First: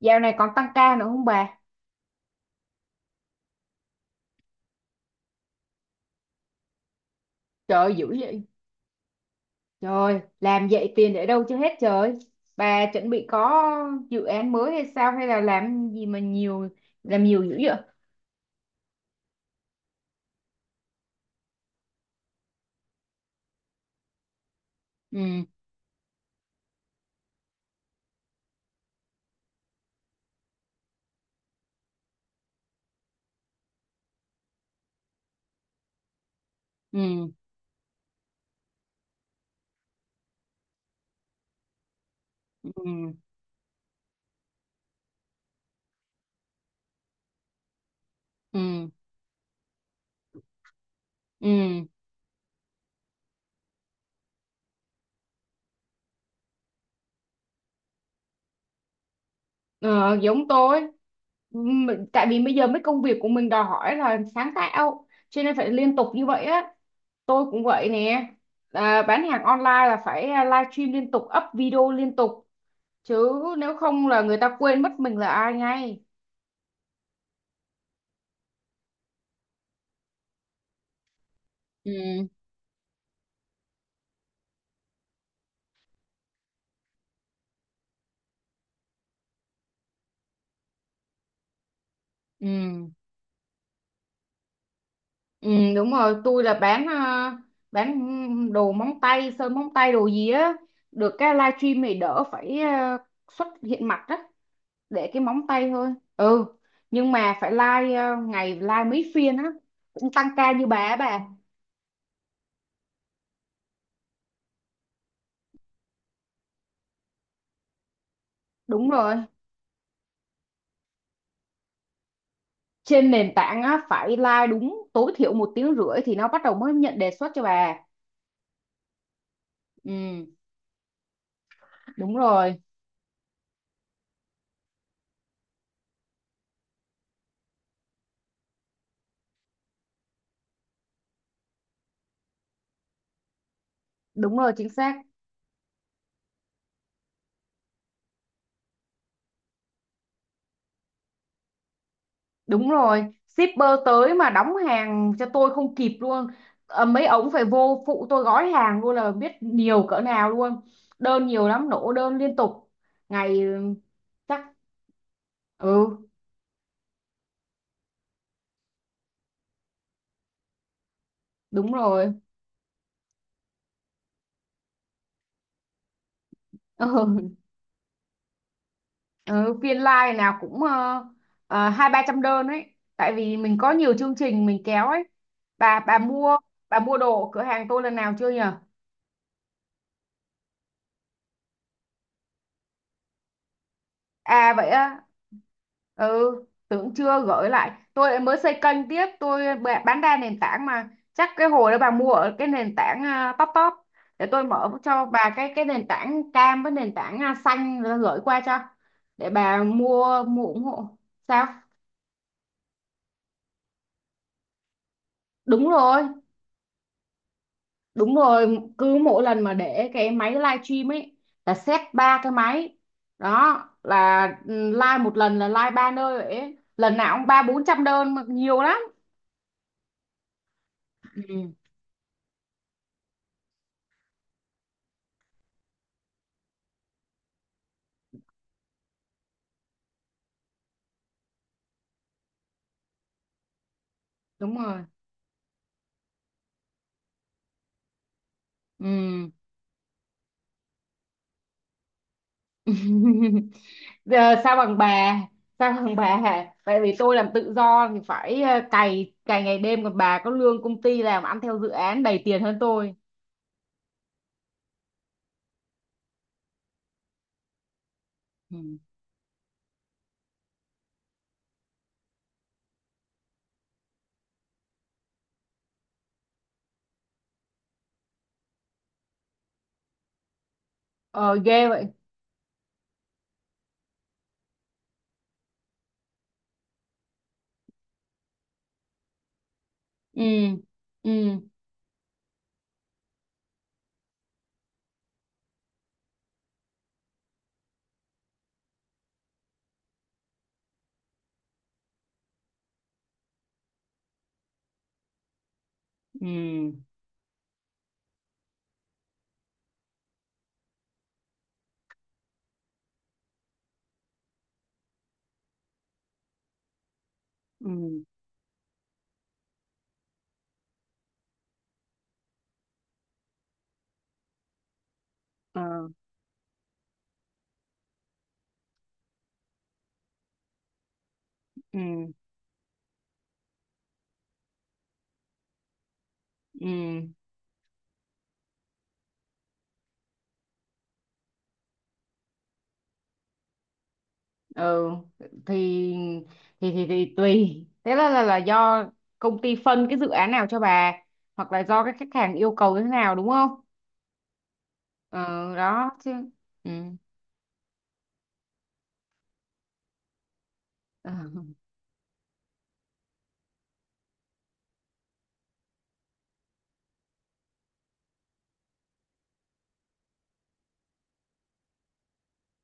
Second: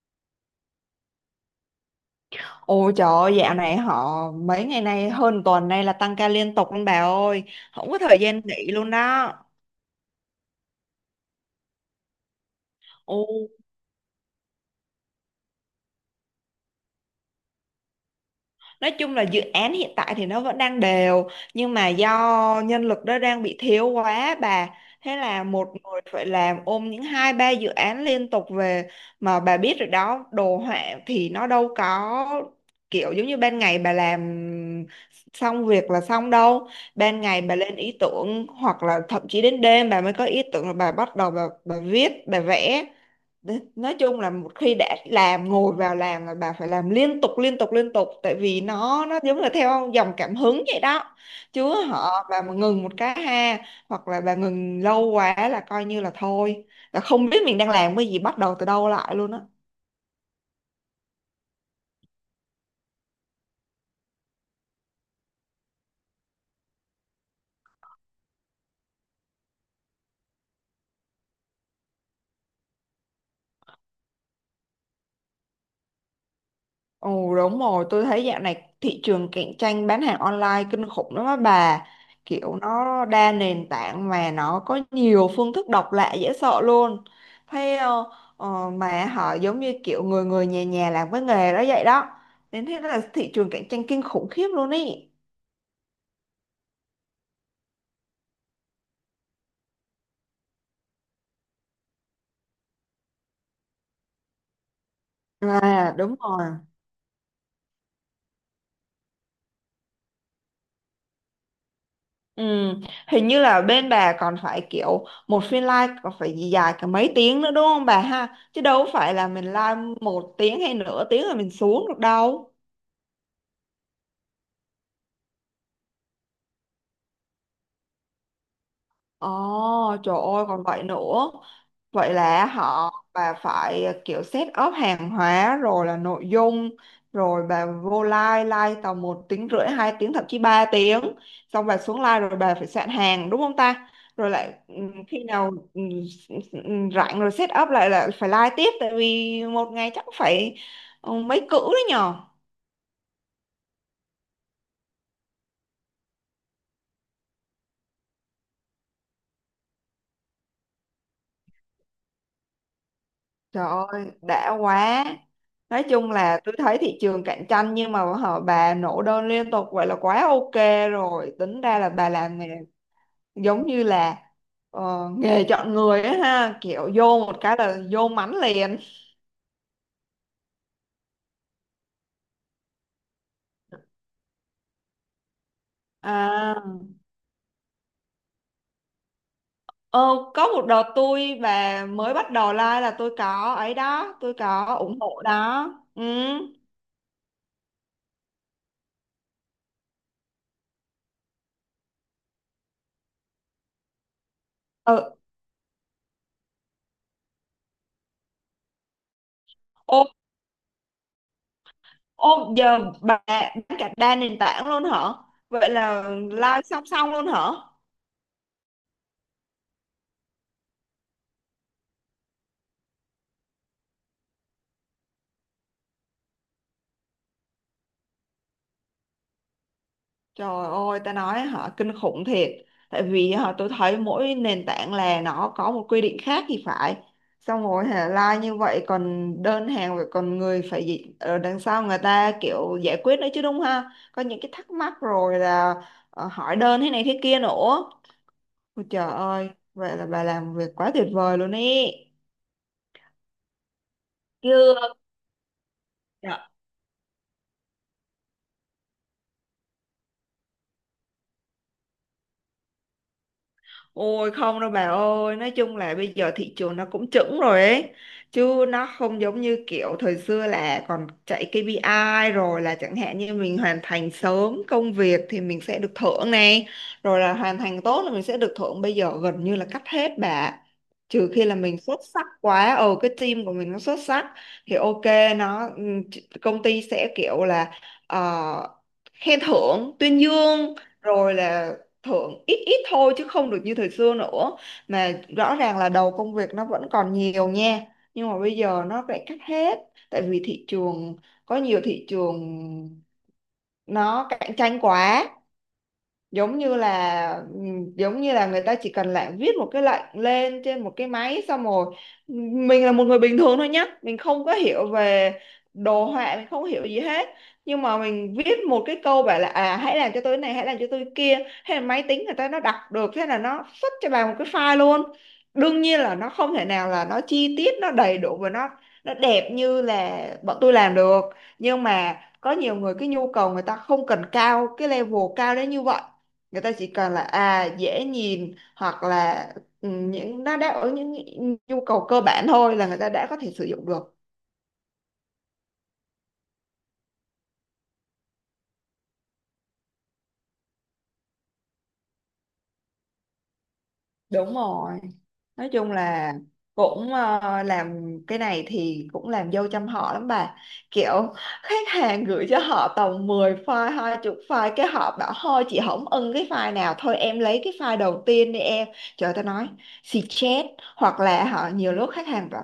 Dạo này còn tăng ca nữa không bà? Ôi trời ơi, dạo này họ mấy ngày nay hơn tuần nay là tăng ca liên tục luôn bà ơi. Trời Không ơi, có dữ thời gian vậy. nghỉ luôn đó. Trời ơi, làm vậy tiền để đâu cho hết trời. Bà chuẩn bị có dự án mới hay sao, hay là làm gì mà nhiều, làm nhiều dữ vậy? Nói chung là dự án hiện tại thì nó vẫn đang đều, nhưng mà do nhân lực đó đang bị thiếu quá bà. Thế Ừ. là một người phải làm ôm những hai ba dự án liên tục về, mà bà biết rồi đó, đồ họa thì nó đâu có kiểu giống như ban ngày bà làm xong việc là xong đâu. Ban ừ ngày bà lên ý tưởng, hoặc là thậm chí đến đêm bà mới có ý tưởng là bà bắt đầu bà viết bà vẽ. ừ Nói chung là một khi đã làm ngồi vào làm là bà phải làm liên tục liên tục liên tục, tại vì ừ nó giống là theo dòng cảm hứng vậy đó. Chứ ừ họ bà mà ngừng một cái ha, hoặc là bà ngừng lâu quá là coi như là thôi, là không biết mình đang làm cái gì, bắt đầu từ đâu lại luôn á. ờ, Giống tôi. Tại vì bây giờ mấy công việc của mình đòi hỏi là sáng tạo, cho nên phải liên tục như vậy á. Tôi cũng vậy nè. Bán hàng online là phải live stream liên tục, up video liên tục chứ, nếu không là người ta quên mất mình là ai ngay. Ồ đúng rồi, tôi thấy dạo này thị trường cạnh tranh bán hàng online kinh khủng lắm á bà. Ừ Kiểu nó đa nền tảng mà nó có nhiều phương thức độc lạ dễ sợ luôn. Thế ờ, mà họ giống như kiểu người người nhà nhà làm cái nghề đó vậy đó. Nên thế ừ là thị trường cạnh tranh kinh khủng khiếp luôn ý. ừ. Đúng rồi, tôi là bán bán đồ móng tay, sơn móng tay, đồ gì á, được cái livestream này đỡ phải xuất hiện mặt á, để cái móng tay thôi. À đúng Ừ, rồi. nhưng mà phải live ngày live mấy phiên á, cũng tăng ca như bà á bà. Ừ, hình như là bên bà còn phải kiểu một phiên live còn phải gì dài cả mấy tiếng nữa đúng không bà ha? Chứ đâu Đúng phải rồi, là mình live một tiếng hay nửa tiếng rồi mình xuống được đâu. trên nền tảng á phải live đúng tối thiểu một tiếng rưỡi thì nó bắt đầu mới nhận đề xuất cho bà. Ồ, trời Ừ. ơi còn vậy nữa. Vậy Đúng là rồi. họ bà phải kiểu set up hàng hóa rồi là nội dung, rồi bà vô live live tầm một tiếng rưỡi hai tiếng thậm chí 3 tiếng, xong bà xuống live rồi bà phải soạn hàng đúng không ta, rồi Đúng rồi, lại chính xác. khi nào rảnh rồi set up lại là phải live tiếp, tại vì một ngày chắc phải ừ, mấy cữ đấy nhờ. Đúng rồi, shipper tới mà đóng hàng cho tôi không kịp luôn. Ờ, mấy ống phải vô phụ tôi gói hàng luôn là biết nhiều cỡ nào luôn. Đơn nhiều lắm, nổ đơn liên tục. Ngày Trời ơi, chắc. đã quá. Nói Ừ. chung là tôi thấy thị trường cạnh tranh nhưng mà họ bà nổ đơn liên tục vậy là quá ok rồi. Tính Đúng ra là bà rồi. làm nghề giống như là nghề chọn người á ha, kiểu vô Ừ. một cái là vô mánh liền. Ừ, phiên live nào cũng hai ba trăm đơn ấy. Tại vì mình có nhiều chương trình mình kéo ấy. Bà mua, À, bà mua đồ ở cửa hàng tôi lần nào chưa nhỉ? ờ, có một đợt tôi và mới bắt đầu like là tôi có ấy đó, tôi À vậy có ủng á. hộ đó. Ừ. Ừ, tưởng chưa gửi lại. Tôi lại mới xây kênh tiếp, tôi bán đa nền tảng mà, chắc cái hồi đó bà mua ở cái nền tảng top top. Để tôi mở cho Ừ. bà cái nền tảng cam với nền tảng xanh rồi gửi qua cho, để bà Ô, mua, mua ủng hộ. Sao? ô, giờ bà bán cả đa nền tảng luôn hả? Đúng Vậy rồi. là live song song luôn hả? Đúng rồi, cứ mỗi lần mà để cái máy livestream ấy là set ba cái máy đó, là live một lần là live ba nơi vậy ấy. Lần nào cũng ba bốn trăm đơn mà, nhiều lắm. Trời ơi, ta nói Ừ. họ kinh khủng thiệt. Tại vì họ tôi thấy mỗi nền tảng là nó có một quy định khác thì phải. Xong rồi hả, like như vậy còn đơn hàng rồi còn người phải gì ở đằng sau người ta kiểu giải quyết nữa chứ đúng ha. Có những cái Đúng thắc rồi. mắc rồi là hỏi đơn thế này thế kia nữa. Ôi trời Ừ. ơi, vậy là bà làm việc quá tuyệt vời luôn ý. Giờ sao Chưa. bằng bà, sao bằng bà hả, tại vì tôi làm tự do thì phải cày cày ngày đêm, còn bà có lương công ty, làm ăn theo dự án đầy tiền hơn tôi. Ôi không đâu bà ơi, nói chung là bây giờ thị trường nó cũng chững rồi ấy. Chứ Ừ. nó không giống như kiểu thời xưa là còn chạy KPI rồi là chẳng hạn như mình hoàn thành sớm công việc thì mình sẽ được thưởng này. Rồi là hoàn thành tốt là mình sẽ được thưởng. Bây giờ gần như là cắt hết bà. Trừ Ờ khi là ghê mình vậy. xuất sắc quá, ờ cái team của mình nó xuất sắc thì ok, nó công ty sẽ kiểu là ờ, khen thưởng, tuyên Ừ. dương, ừ rồi là thưởng ít ít thôi chứ không được như thời xưa nữa, mà rõ ràng là đầu công việc nó vẫn còn nhiều nha, nhưng mà bây giờ nó lại cắt hết, tại vì thị trường, có nhiều thị trường nó cạnh tranh quá, giống ừ như là ừ, giống như là người ta chỉ cần lại viết một cái lệnh lên trên một cái máy xong rồi ừ, mình là một người bình thường thôi nhá, mình không có hiểu về đồ họa, mình không hiểu gì hết, nhưng mà ừ mình viết một cái câu bảo là à hãy làm cho tôi cái này hãy làm cho tôi cái kia, hay là máy tính người ta nó đọc được thế là nó xuất cho bà một cái file luôn. ờ Đương nhiên là nó không thể nào là nó chi tiết nó đầy đủ và nó đẹp như là bọn tôi làm được, nhưng ừ mà có nhiều người cái nhu cầu người ta không cần cao cái level cao đến như vậy. Người ừ ta chỉ cần là à dễ nhìn hoặc là ừ, những nó đáp ứng những nhu cầu cơ bản thôi là người ta đã có thể sử dụng được. ừ. thì Thì, tùy, là do công ty phân cái dự án nào cho bà, hoặc là do cái khách hàng yêu cầu thế nào, đúng không? Đúng rồi, Ờ nói đó chung chứ. là Ừ. cũng làm cái này thì cũng làm dâu trăm họ lắm bà, Ờ. kiểu khách hàng gửi cho họ tầm 10 file hai chục file cái họ bảo thôi chị không ưng cái file nào thôi em lấy cái file đầu tiên đi em. Trời ta nói, xì chết. Hoặc là họ nhiều lúc khách hàng bảo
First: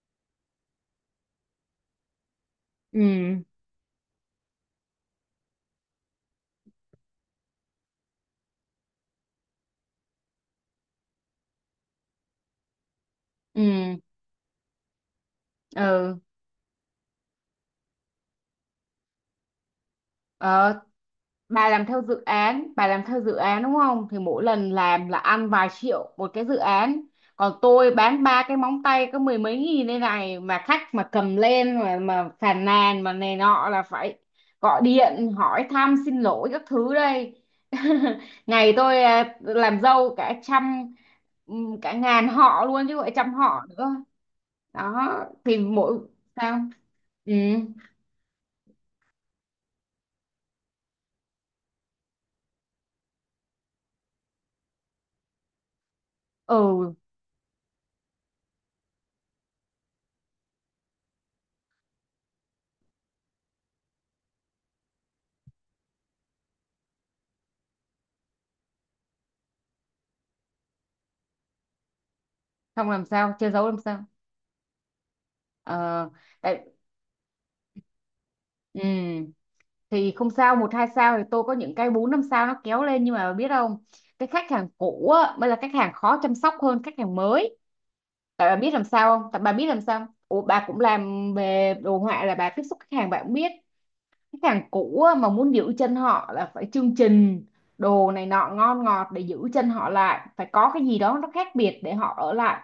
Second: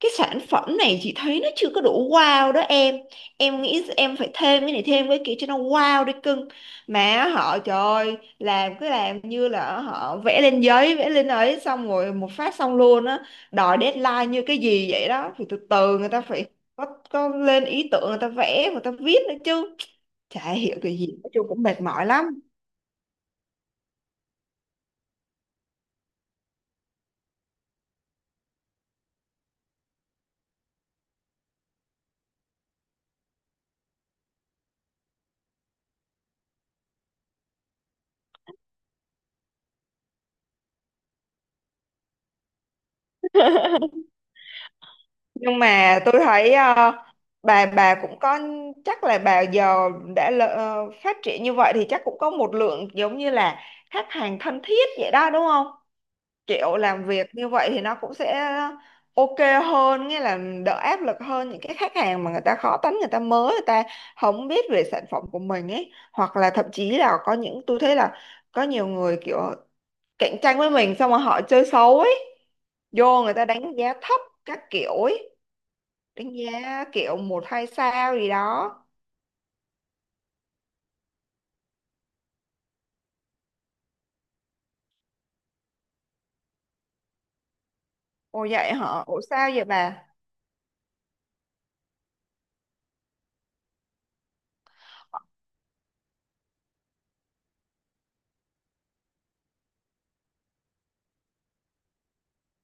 cái sản phẩm này chị thấy nó chưa có đủ wow đó em ừ em nghĩ em phải thêm cái này thêm cái kia cho nó wow đi cưng. Mà họ trời ơi, làm cứ làm như là họ vẽ lên giấy vẽ lên ấy xong rồi một phát xong luôn á, ừ đòi deadline như cái gì vậy đó, thì từ từ người ừ ta phải có, lên ý tưởng người ta vẽ người ta viết nữa chứ, chả hiểu ờ, cái gì, nói chung cũng bà mệt làm theo mỏi dự lắm. án, bà làm theo dự án đúng không, thì mỗi lần làm là ăn vài triệu một cái dự án, còn tôi bán ba cái móng tay có mười mấy nghìn đây này, mà khách mà cầm lên mà phàn nàn mà này nọ là phải gọi điện hỏi thăm xin lỗi các thứ đây. Ngày tôi làm dâu cả trăm, cả ngàn họ luôn chứ gọi trăm họ nữa. Đó thì Nhưng mà mỗi. tôi thấy Sao? ờ, Ừ. bà bà cũng có, chắc là bà giờ đã phát triển như vậy thì chắc cũng có một lượng giống như là khách hàng thân thiết vậy đó đúng không, kiểu Ừ. làm việc như vậy thì nó cũng sẽ ok hơn, nghĩa là đỡ áp lực hơn những cái khách hàng mà người ta khó tính, người ta mới, người ta không biết về sản phẩm của mình ấy, hoặc là thậm chí là có những tôi thấy là có nhiều người kiểu cạnh tranh với mình xong rồi họ chơi xấu ấy, Không, làm vô sao người ta che giấu đánh làm giá sao? thấp các kiểu ấy, Ờ, đánh tại. giá kiểu một hai sao gì đó. ừ, thì không sao, một hai sao thì tôi có những cái bốn năm sao nó kéo lên, nhưng mà biết không? Cái khách hàng cũ á, mới là khách hàng khó chăm sóc hơn khách hàng mới. Ồ Tại bà vậy biết làm hả, sao ủa không? Tại sao bà vậy biết làm sao bà? không? Ủa, bà cũng làm về đồ họa là bà tiếp xúc khách hàng bà cũng biết. Khách hàng cũ á, mà muốn giữ chân họ là phải chương trình, đồ này nọ ngon ngọt để giữ chân họ lại, phải có cái gì đó nó khác biệt để họ ở lại.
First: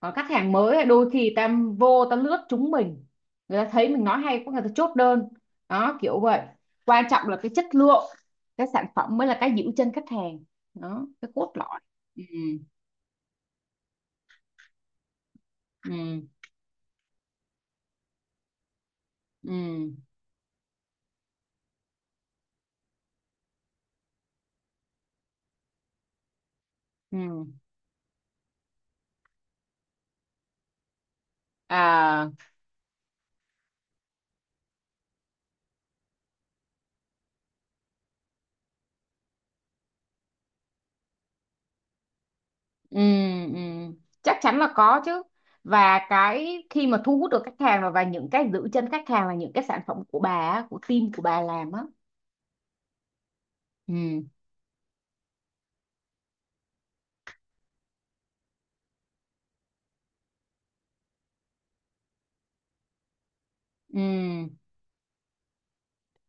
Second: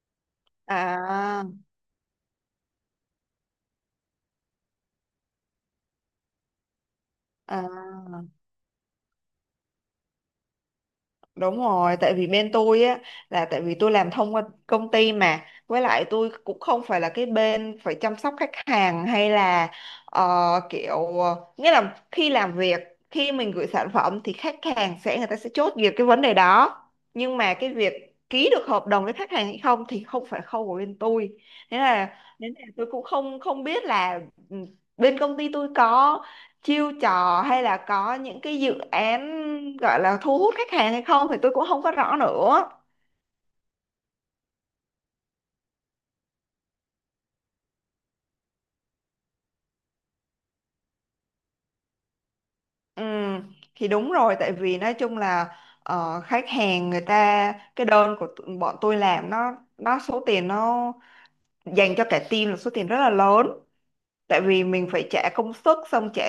Còn khách hàng mới ấy, đôi khi à ta vô ta lướt chúng mình, người ta thấy mình nói hay, có người ta chốt đơn, đó kiểu vậy. Quan trọng là cái chất lượng, à cái sản phẩm mới là cái giữ chân khách hàng, đó cái cốt Đúng lõi. rồi, tại Ừ. vì bên tôi á là tại vì tôi làm thông qua công ty, mà với ừ lại tôi cũng không phải là cái bên phải chăm sóc khách hàng hay là ừ ờ, nghĩa là khi làm việc, khi mình gửi sản phẩm thì khách hàng sẽ người ta sẽ chốt việc cái vấn đề đó, nhưng ừ mà cái việc ký được hợp đồng với khách hàng hay không thì không phải khâu của bên tôi. Thế là à nên là tôi cũng không không biết là ừ, bên công ty tôi có chiêu trò hay là có những cái dự án gọi là thu hút khách hàng hay không thì tôi cũng không có rõ nữa. ừ ừ Chắc chắn là có chứ. Và cái khi mà thu hút được khách hàng, và những cái giữ chân khách hàng là những cái sản phẩm của bà á, của team của bà làm á. Ừ, thì đúng ừ rồi, tại vì nói chung là khách hàng người ta cái đơn của tụi- bọn tôi làm nó số tiền nó dành cho cả team là số tiền rất là lớn, ừ tại vì mình phải trả công sức xong trả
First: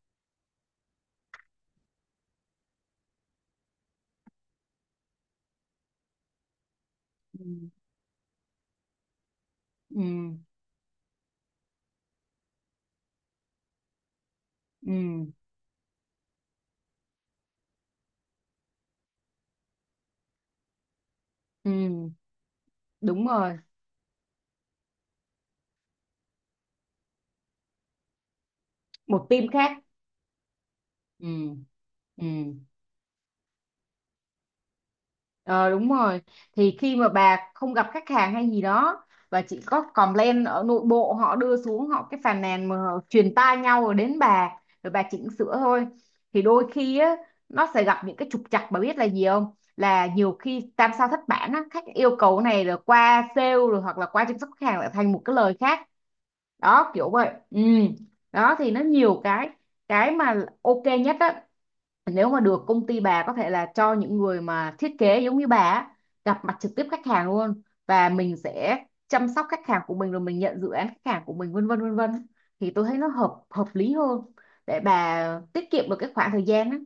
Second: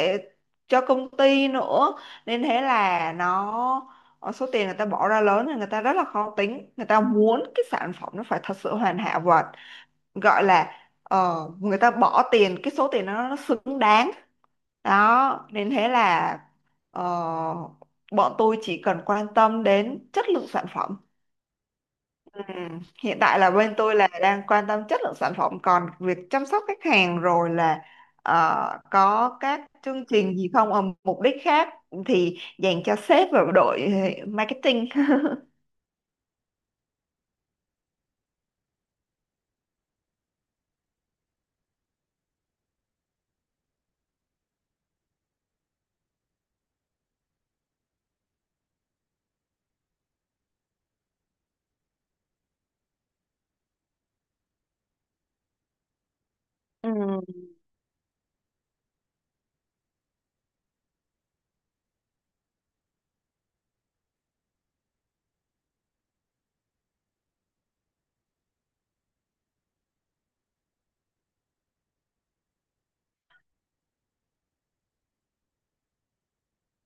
cho công ty nữa, nên thế là nó số tiền người ta bỏ ra lớn thì người ta rất là khó tính, người ta muốn cái ừ sản phẩm nó phải thật sự hoàn hảo và ừ gọi là người ta bỏ tiền cái số tiền đó nó xứng đáng. ừ Đó nên thế là ờ, bọn tôi chỉ cần quan tâm đến chất lượng sản phẩm. Ừ. Ừ. Hiện Đúng tại là rồi, bên tôi là đang quan tâm chất lượng sản phẩm, còn việc chăm sóc khách hàng rồi là một có team các khác. chương trình gì không, mục Ừ. đích khác Ừ. thì dành cho sếp và đội marketing. Ờ, đúng rồi, thì khi mà bà không gặp khách hàng hay gì đó và chỉ có complain ở nội bộ, họ đưa xuống họ cái phàn nàn mà họ truyền tai nhau rồi đến bà, rồi bà chỉnh sửa thôi, thì đôi khi á nó sẽ gặp những cái trục trặc. Bà biết là gì không, là nhiều khi tam sao thất bản á, khách yêu cầu cái này rồi qua sale rồi hoặc là qua chăm sóc khách hàng lại thành một cái lời khác, đó kiểu Ừ. vậy. Ừ. Đó thì nó nhiều cái mà ok nhất á, nếu mà được công ty bà có thể là cho những người mà thiết kế giống như bà á, gặp mặt trực tiếp khách hàng luôn, và mình sẽ chăm sóc khách hàng của mình, rồi mình nhận dự án khách hàng của mình, vân vân vân vân, thì tôi thấy nó hợp hợp lý hơn, để bà tiết kiệm được cái khoảng thời gian á,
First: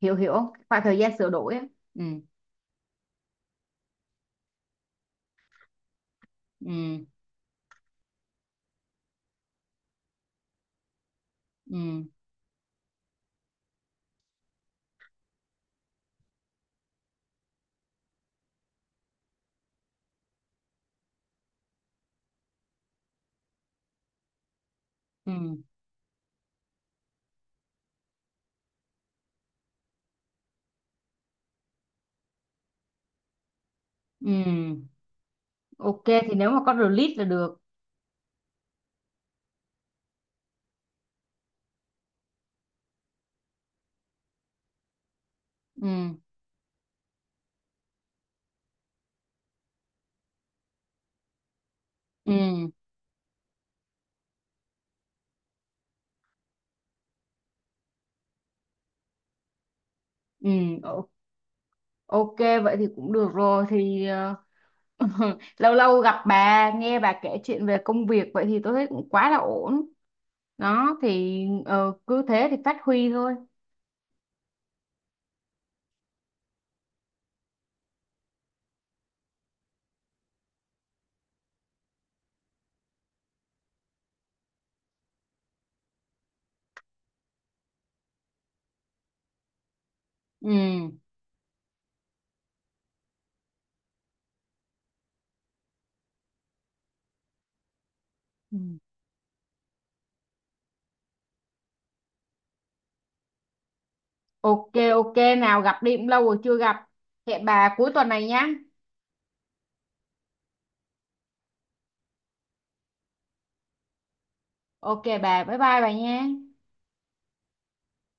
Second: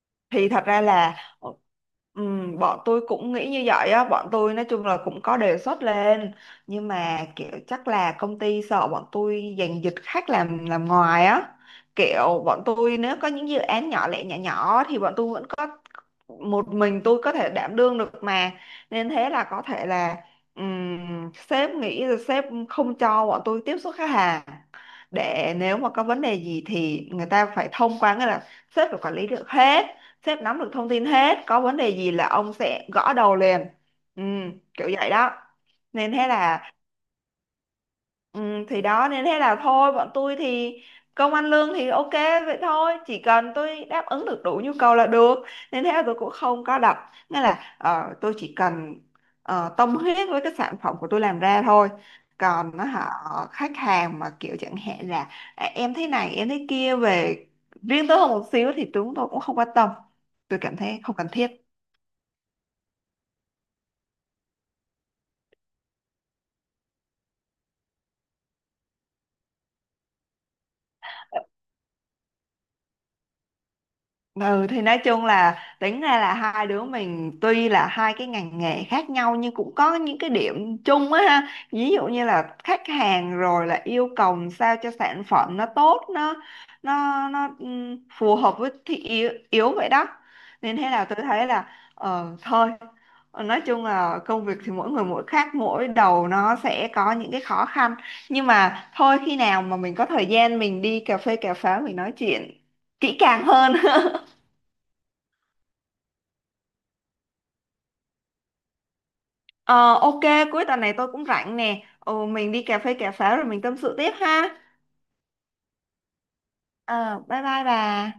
hiểu hiểu Thì không, thật ra khoảng thời là gian sửa ờ, đổi á. Ừ. Bọn tôi cũng nghĩ như vậy á, bọn tôi nói chung là cũng có đề xuất lên, nhưng ừ mà kiểu chắc là công ty sợ bọn tôi giành giật khách làm ngoài á, ừ kiểu bọn tôi nếu có những dự án nhỏ lẻ nhỏ nhỏ thì bọn tôi vẫn có, một mình tôi có thể đảm đương được mà, nên thế là có thể là sếp nghĩ là sếp không cho bọn tôi tiếp xúc khách hàng, ừ để nếu mà có vấn đề gì thì người ta phải thông qua, nghĩa là sếp phải quản lý được hết, sếp nắm được thông tin hết, có vấn đề gì là ông sẽ gõ đầu liền, ừ, kiểu ừ vậy đó. ok, Nên thế thì nếu mà là có release là được. ừ, thì đó nên thế là thôi bọn tôi thì công ăn lương thì ok vậy thôi, chỉ cần tôi đáp ứng được đủ nhu cầu là được, nên Ừ. thế là tôi cũng không có đặt, nghĩa là tôi chỉ cần tâm huyết với cái sản phẩm của tôi làm ra thôi. ừ Còn nó họ, khách hàng mà kiểu chẳng hạn là à, em thấy này em thấy kia về riêng tôi hơn một xíu thì chúng tôi cũng không quan tâm, ừ tôi cảm thấy o- không cần thiết. ok vậy thì cũng được rồi, thì ờ, lâu lâu gặp bà nghe bà kể chuyện về công việc vậy thì tôi thấy cũng quá là ổn, đó thì ờ, cứ thế thì phát huy thôi. Ừ thì nói chung là tính ra là hai đứa mình tuy là hai cái ngành nghề khác nhau nhưng cũng có những cái điểm chung á ha. Ví dụ như là khách hàng rồi là yêu cầu sao cho sản phẩm nó tốt, nó phù hợp với thị yếu, yếu vậy đó. Nên thế Ừ. là tôi thấy là thôi. Ờ, nói chung là công việc thì mỗi người mỗi khác, mỗi đầu nó sẽ có những cái khó khăn, nhưng Ừ. mà thôi khi nào mà mình có thời gian mình đi cà phê cà pháo mình nói chuyện kỹ càng hơn. Ok. Ok nào, gặp đi cũng lâu rồi chưa gặp, hẹn bà cuối tuần này nhá. Ờ, ok, cuối tuần này tôi cũng rảnh nè. Ồ, mình đi cà phê cà pháo rồi mình tâm sự tiếp ha. Ok bà, bye bye bà nha. Ờ, bye bye bà.